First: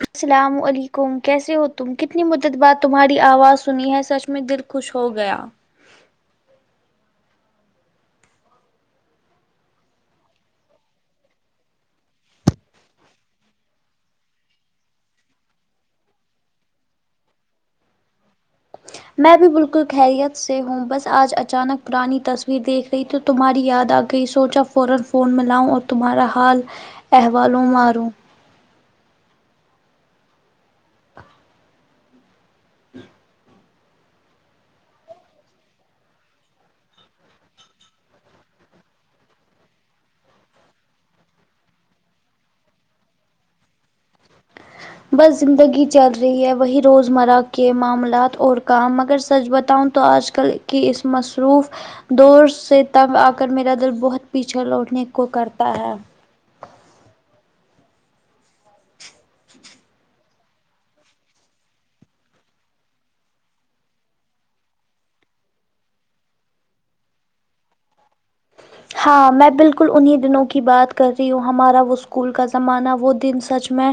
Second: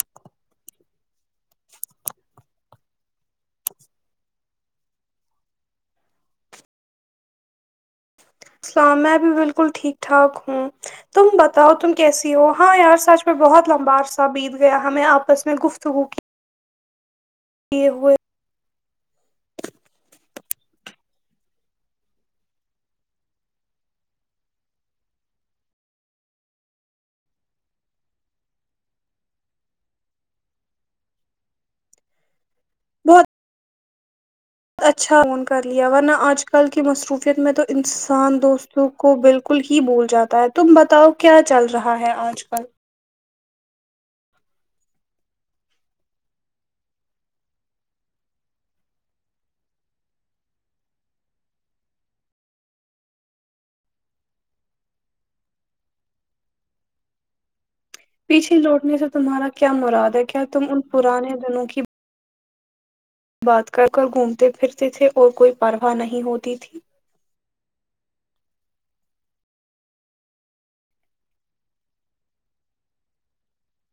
السلام علیکم کیسے ہو تم کتنی مدت بات تمہاری آواز سنی ہے سچ میں دل خوش ہو گیا سلام میں بھی بالکل ٹھیک ٹھاک ہوں تم بتاؤ تم کیسی ہو ہاں یار سچ میں بہت لمبا عرصہ بیت گیا ہمیں آپس میں گفتگو کی یہ ہو میں بھی بالکل خیریت سے ہوں بس آج اچانک پرانی تصویر دیکھ لی تو تمہاری یاد آ گئی سوچا فورا فون میں لاؤں اور تمہارا حال اہوالوں ماروں ہد بہت اچھا فون کر لیا ورنہ آج کل کی مصروفیت میں تو انسان دوستوں کو بالکل ہی بھول جاتا ہے تم بتاؤ کیا چل رہا ہے آج کل بس زندگی چل رہی ہے وہی روزمرہ کے معاملات اور کام مگر سچ بتاؤں تو آج کل کی اس مصروف دور سے تب آ کر میرا دل بہت پیچھا لوٹنے کو کرتا ہے پیچھے لوٹنے سے تمہارا کیا مراد ہے کیا تم ان پرانے دنوں کی بات کر کر گھومتے پھرتے تھے اور کوئی پرواہ نہیں ہوتی تھی ہاں میں بالکل انہیں دنوں کی بات کر رہی ہوں ہمارا وہ اسکول کا زمانہ وہ دن سچ میں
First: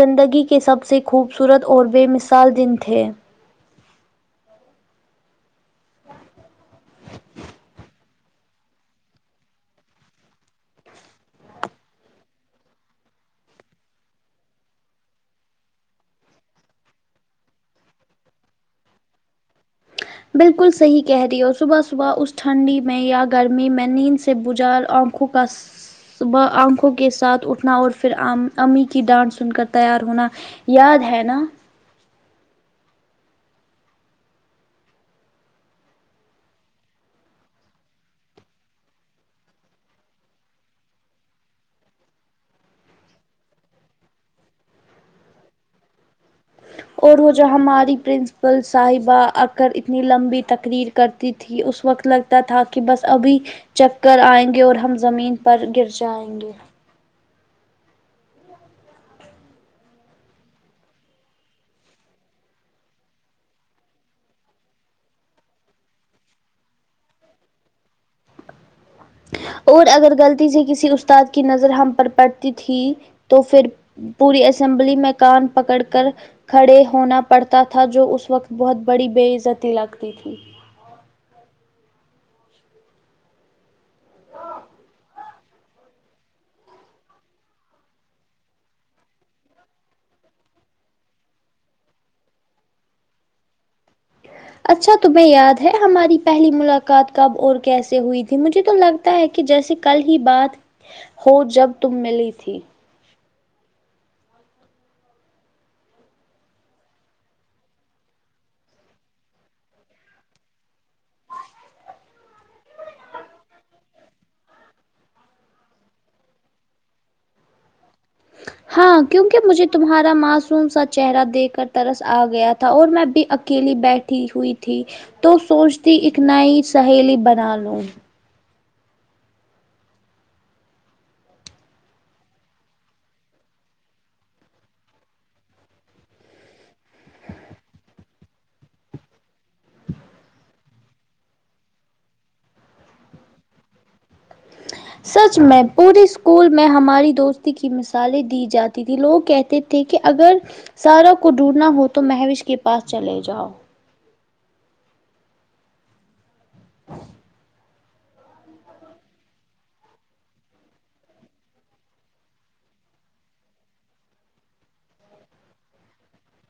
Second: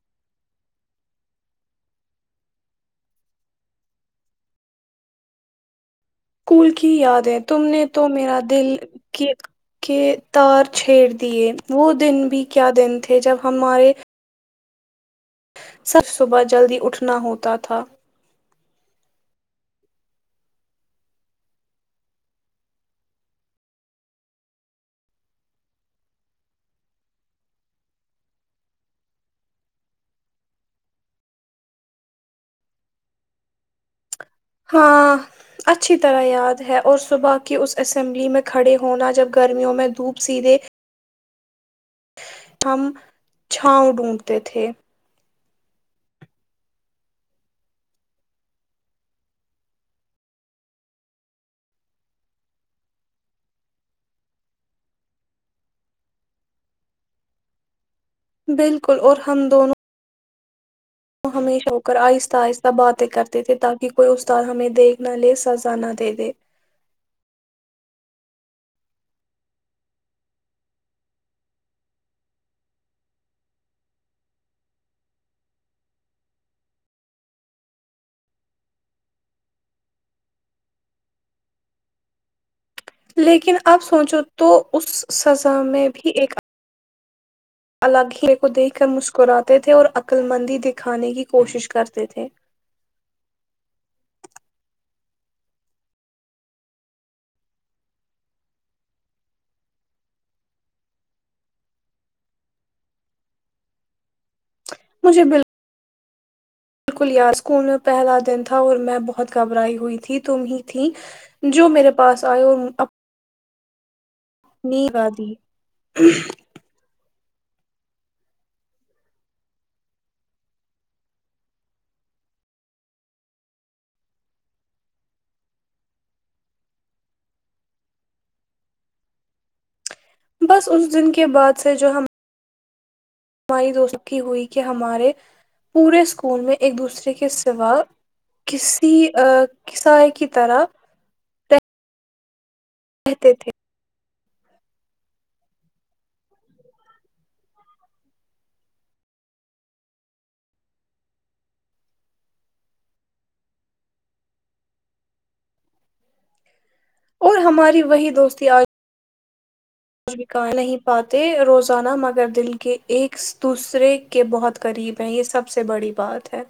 زندگی کے سب سے خوبصورت اور بے مثال دن تھے ہاں اسکول کی یاد ہے تم نے تو میرا دل کی کے تار چھیڑ دیے وہ دن بھی کیا دن تھے جب ہمارے صرف صبح جلدی اٹھنا ہوتا تھا بالکل صحیح کہہ رہی ہو صبح صبح اس ٹھنڈی میں یا گرمی میں نیند سے بجال آنکھوں بس صبح آنکھوں کے ساتھ اٹھنا اور پھر امی کی ڈانڈ سن کر تیار ہونا یاد ہے نا ہاں اچھی طرح یاد ہے اور صبح کی اس اسمبلی میں کھڑے ہونا جب گرمیوں میں دھوپ سیدھے ہم چھاؤ ڈھونڈتے تھے اور وہ جو ہماری پرنسپل صاحبہ آ کر اتنی لمبی تقریر کرتی تھی اس وقت لگتا تھا کہ بس ابھی چکر آئیں گے اور ہم زمین پر گر جائیں گے بالکل اور ہم دونوں وہ ہمیشہ ہو کر آہستہ آہستہ باتیں کرتے تھے تاکہ کوئی استاد ہمیں دیکھ نہ لے سزا نہ دے دے اور اگر غلطی سے کسی استاد کی نظر ہم پر پڑتی تھی تو پھر پوری اسمبلی میں کان پکڑ کر کھڑے ہونا پڑتا تھا جو اس وقت بہت بڑی بیزاتی لگتی تھی لیکن آپ سوچو تو اس سزا میں بھی ایک الگ ہی کو دیکھ کر مسکراتے تھے اور عقلمندی دکھانے کی کوشش کرتے تھے اچھا تمہیں یاد ہے ہماری پہلی ملاقات کب اور کیسے ہوئی تھی مجھے تو لگتا ہے کہ جیسے کل ہی بات ہو جب تم ملی تھی مجھ بالکل بالکل یاد اسکول میں پہلا دن تھا اور میں بہت گھبرائی ہوئی تھی تم ہی تھی جو میرے پاس آئے اور [unintelligible] ہاں کیونکہ مجھے تمہارا معصوم سا چہرہ دیکھ کر ترس آ گیا تھا اور میں بھی اکیلی بیٹھ ہوئی تھی تو سوچتی ایک نئ سہیلی بنا لوں بس اس دن کے بعد سے جو ہم ہوئی کہ ہمارے پورے اسکول میں ایک دوسرے کے سوا کسی کسائے کی طرح کہتے تھے سچ میں پورے اسکول میں ہماری دوستی کی مثالیں دی جاتی تیں لوگ کہتے تھے کہ اگر سارا کو ڈڈنا ہو تو محوش کے پاس چلے جاؤ اور ہماری وہی دوستی آج بھی ک نہیں پاتے روزانہ مگر دل کے ایک دوسرے کہ بہت قریب ہیں یہ سب سے بڑی بات ہے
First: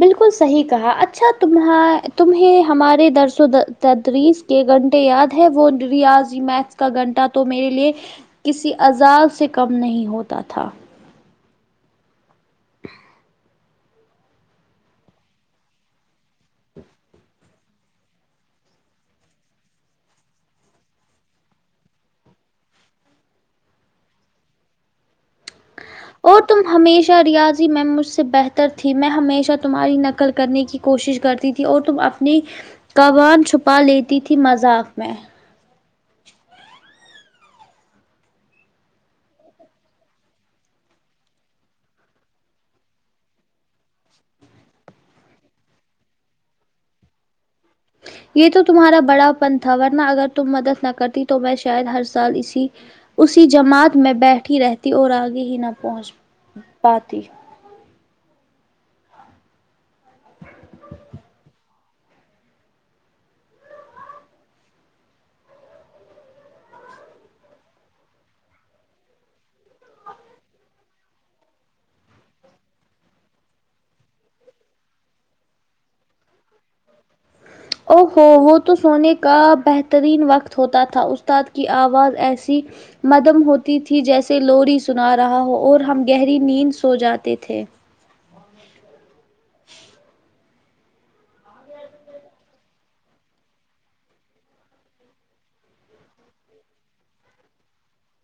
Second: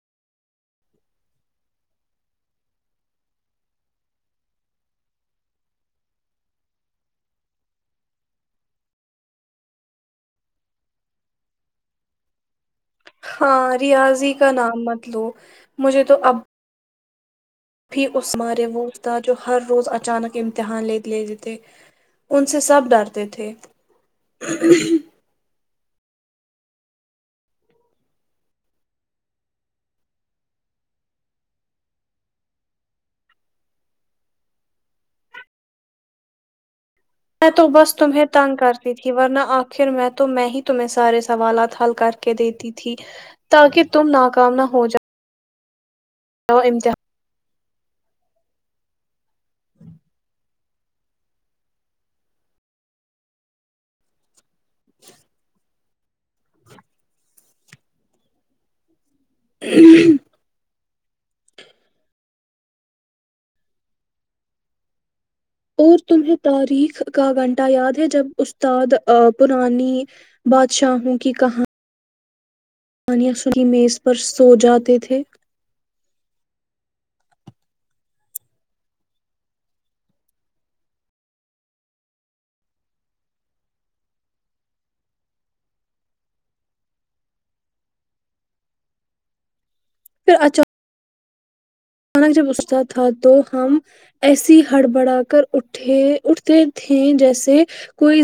بالکل صحیح کہا اچھا تم تمیں ہمارے درس تدریس کے گھنٹے یاد ہے وہ ریاضی میگز کا گھنٹہ تو میرے لیے کسی عزاب سے کم نہیں ہوتا تھا ہاں ریاضی کا نام مت لو مجھے تو اب اس مارے وہ تھا جو ہر روز اچانک امتحانے لے لیتے ان سے سب ڈرتے تھے اور تم ہمیشہ ریاضی میں مجھ سے بہتر تھی میں ہمیشہ تمہاری نقل کرنے کی کوشش کرتی تھی اور تم اپنی قبان چھپا لیتی تھی مذاق میں میں تو بس تمہیں تنگ کرتی تھی ورنہ آخر میں تو میں ہی تمہیں سارے سوالات حل کر کے دیتی تھی تاکہ تم ناکام نہ ہو جا امتحان یہ تو تمہارا بڑا پن تھا ورنہ اگر تم مدد نہ کرتی تو میں شاید ہر سال اسی اسی جماعت میں بیٹھی رہتی اور آگے ہی نہ پہنچ پاتی اور تمہیں تاریخ کا گھنٹہ یاد ہے جب استاد پرانی بادشاہ ہوں کی کہاں پانی اسو کی میز پر سو جاتے تھے او ہوو ہو تو سونے کا بہترین وقت ہوتا تھا استاد کی آواز ایسی مدم ہوتی تھی جیسے لوری سنا رہا ہو اور ہم گہری نیند سو جاتے تھے اچھا اچانک جب استاد تھا تو ہم ایسی ہڑبڑا کر اٹھے اٹھتے تھے جیسے کوئی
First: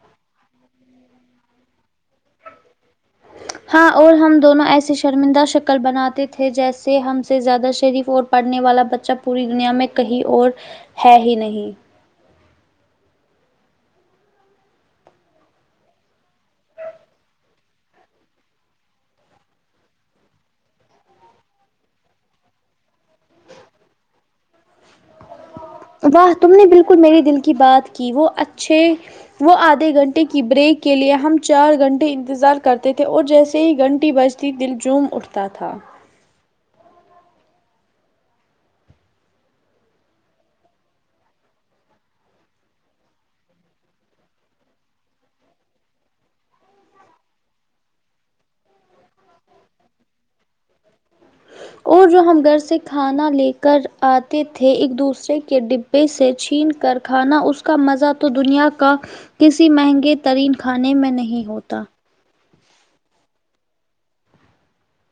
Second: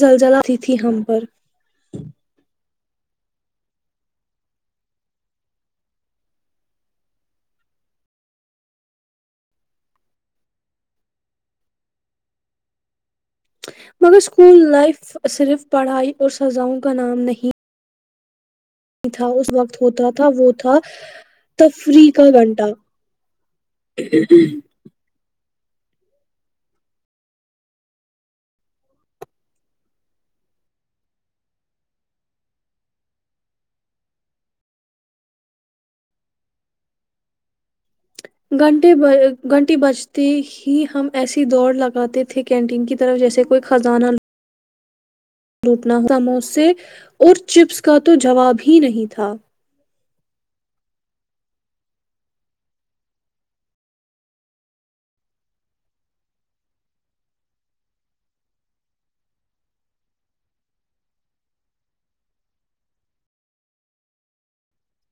زلزلہ اتی تھی ہم پر ہاں اور ہم دونوں ایسی شرمندہ شکل بناتے تھے جیسے ہم سے زیادہ شریف اور پڑھنے والا بچہ پوری دنیا میں کہیں اور ہے ہی نہیں مگر اسکول لائف صرف پڑھائی اور سزاؤں کا نام نہیں تھا اس وقت ہوتا تھا وہ تھا تفریح کا گھنٹہ واہ تم نے بالکل میرے دل کی بات کی وہ اچھے وہ آدھے گھنٹے کی بریک کے لیے ہم چار گھنٹے انتظار کرتے تھے اور جیسے ہی گھنٹی بج تی دلجوم اٹھتا تھا گھنٹے ب گھنٹے بجتے ہی ہم ایسی دوڑ لگاتے تھے کینٹین کی طرف جیسے کوئی خزانہ لوٹنا ہوتا سموسے اور چپس کا تو جواب ہی نہیں تھا ہمیشہ اور جو ہم گھر سے کھانا لے کر آتے تھے ایک دوسرے کے پڈبے سے چھین کر کھانا اس کا مزہ تو دنیا کا کسی مہنگے ترین کھانے میں نہیں ہوتا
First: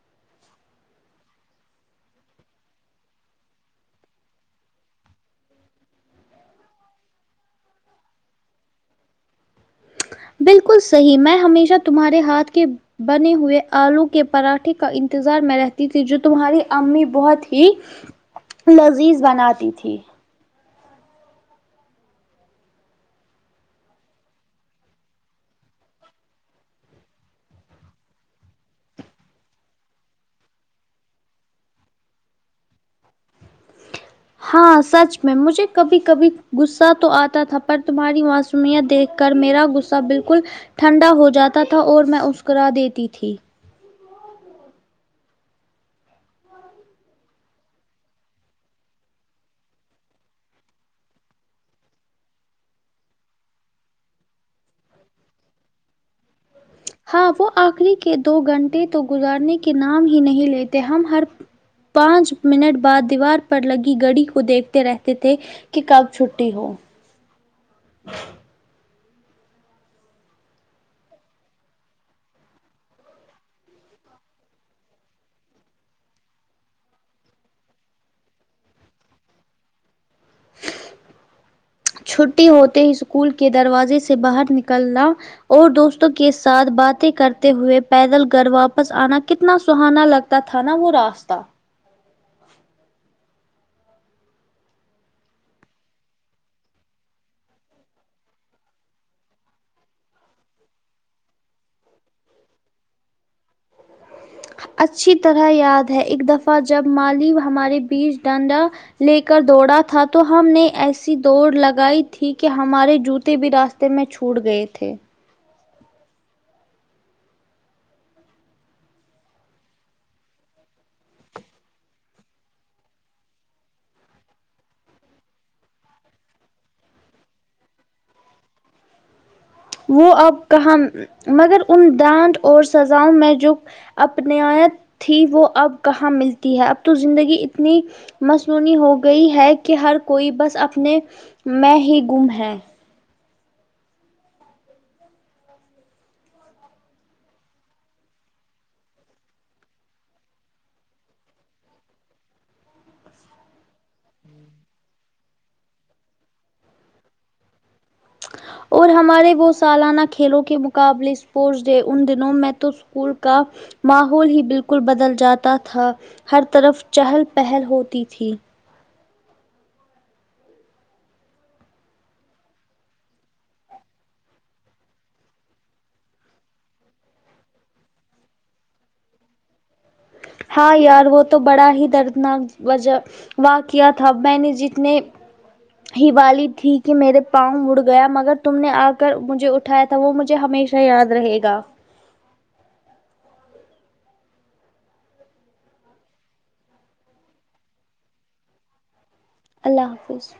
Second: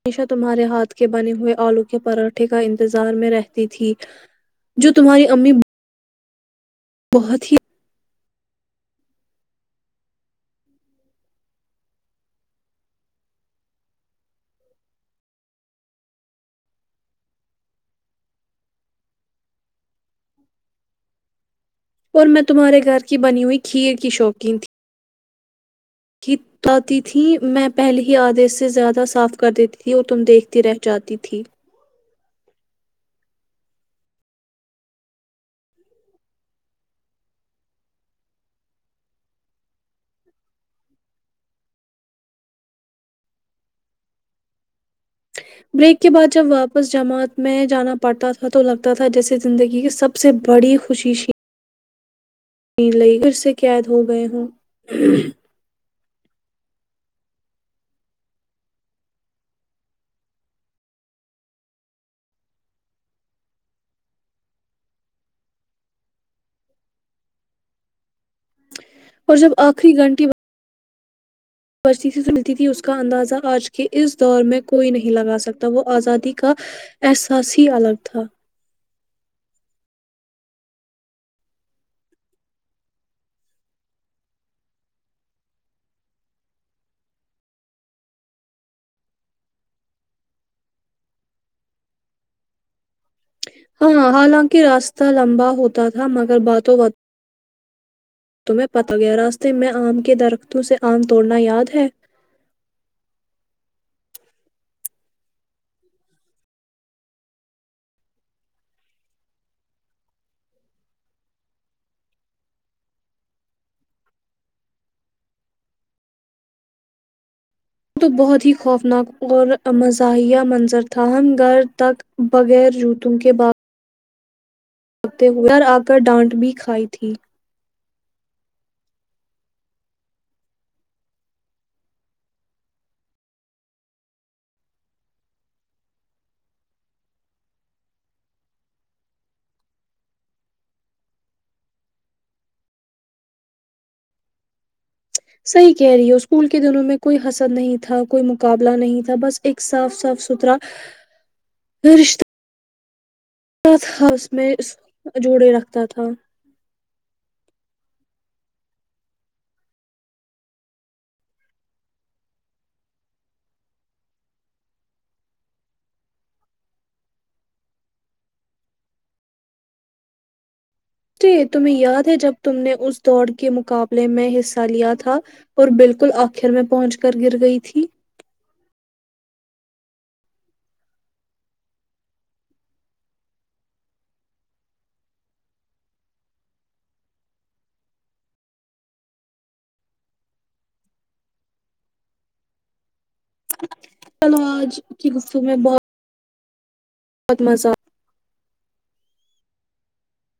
ہمیشہ تمہارے ہاتھ کے بنے ہوئے آلو کے پراٹھے کا انتظار میں رہتی تھی جو تمہاری امی بہت ہی بالکل صحیح میں ہمیشہ تمہارے ہاتھ کے بنے ہوئے آلو کے پراٹھے کا انتظار میں رہتی تھی جو تمہاری امی بہت ہی لذیذ بناتی تھی اور میں تمہارے گھر کی بنی ہوئی کھیر کی شوقین تھی کی تاتی تھیں میں پہلے ہی آدھے سے زیادہ صاف کر دیتی تھی اور تم دیکھتی رہ جاتی تھی ہاں سچ میں مجھے کبھی کبھی گسسا تو آتا تھا پر تمہاری وہ دیکھ کر میرا غصہ بالکل ٹھنڈا ہو جاتا تھا اور میں مسکرا دیتی تھی بریک کے بعد جب واپس جماعت میں جانا پڑتا تھا تو لگتا تھا جیسے زندگی کے سب سب سے بڑی خوشیشی پھر سے قید ہو گئے ہوں ہاں وہ آخری کے دو گھنٹے تو گزارنے کے نام ہی نہیں لیتے ہم ہر پانچ منٹ بعد دیوار پر لگ گڑی کو دیکھتے رہتے تھے کہ کب چھٹی ہو اور جب آخری گھنٹی پرست سے ملتی تھی اس کا اندازہ آج کے اس دور میں کوئی نہیں لگا سکتا وہ آزادی کا احساس ہی الگ تھا چھٹی ہوتے ہی اسکول کے دروازے سے باہر نکلنا اور دوستوں کے ساتھ باتیں کرتے ہوئے پیدل گھر واپس آنا کتنا سہانا لگتا تا تھا نا وہ راستہ ہاں حالانکہ راستہ لمبا ہوتا تھا مگر باتوں باتوں تمہیں پتا گیا راستے میں آم کے درختوں سے آم توڑنا یاد ہے اچھی طرح یاد ہے ایک دفعہ جب مالی ہمارے بیچ ڈانڈا لے کر دوڑا تھا تو ہم نے ایسی دوڑ لگائی تھی کہ ہمارے جوتے بھی راست تے میں چھوٹ گئے تھے تو بہت ہی خوفناک اور مزاحیہ منظر تھا ہم گھر تک بغیر جوتوں کے باپ ہو گھر آ کر ڈانٹ بھی کھائی تھی وہ اب کہاں مگر ان ڈانت اور سزاؤں میں جو اپنائیت تھی وہ اب کہاں ملتی ہے اب تو زندگی اتنی مصنوعی ہو گئی ہے کہ ہر کوئی بس اپنے میں ہی گم ہے صحیح کہہ رہی ہو اسکول کے دنوں میں کوئی حسد نہیں تھا کوئی مقابلہ نہیں تھا بس ایک صاف صاف ستھرا ٹورسٹ سھ ہاؤس میں جوڑے رکھتا تھا اور ہمارے وہ سالانہ کھیلوں کے مقابلے اسپورٹس ڈے ان دنوں میں تو اسکول کا ماحول ہی بالکل بدل جاتا تھا ہر طرف چہل پہل ہوتی تھی جی تمہیں یاد ہے جب تم نے اس دوڑ کے مقابلے میں حصہ لیا تھا اور بالکل آخر میں پہنچ کر گر گئی تھی ہاں یار وہ تو بڑا ہی دردناک وجہ واقعہ تھا میں نے جتنے ہی والی تھی کہ میرے پاؤں مڑ گیا مگر تم نے آ کر مجھے اٹھ اٹھایا تھا وہ مجھے ہمیشہ یاد رہے گا چلو آج کی گفتگو میں بہت بہت مزہ اللہ حافظ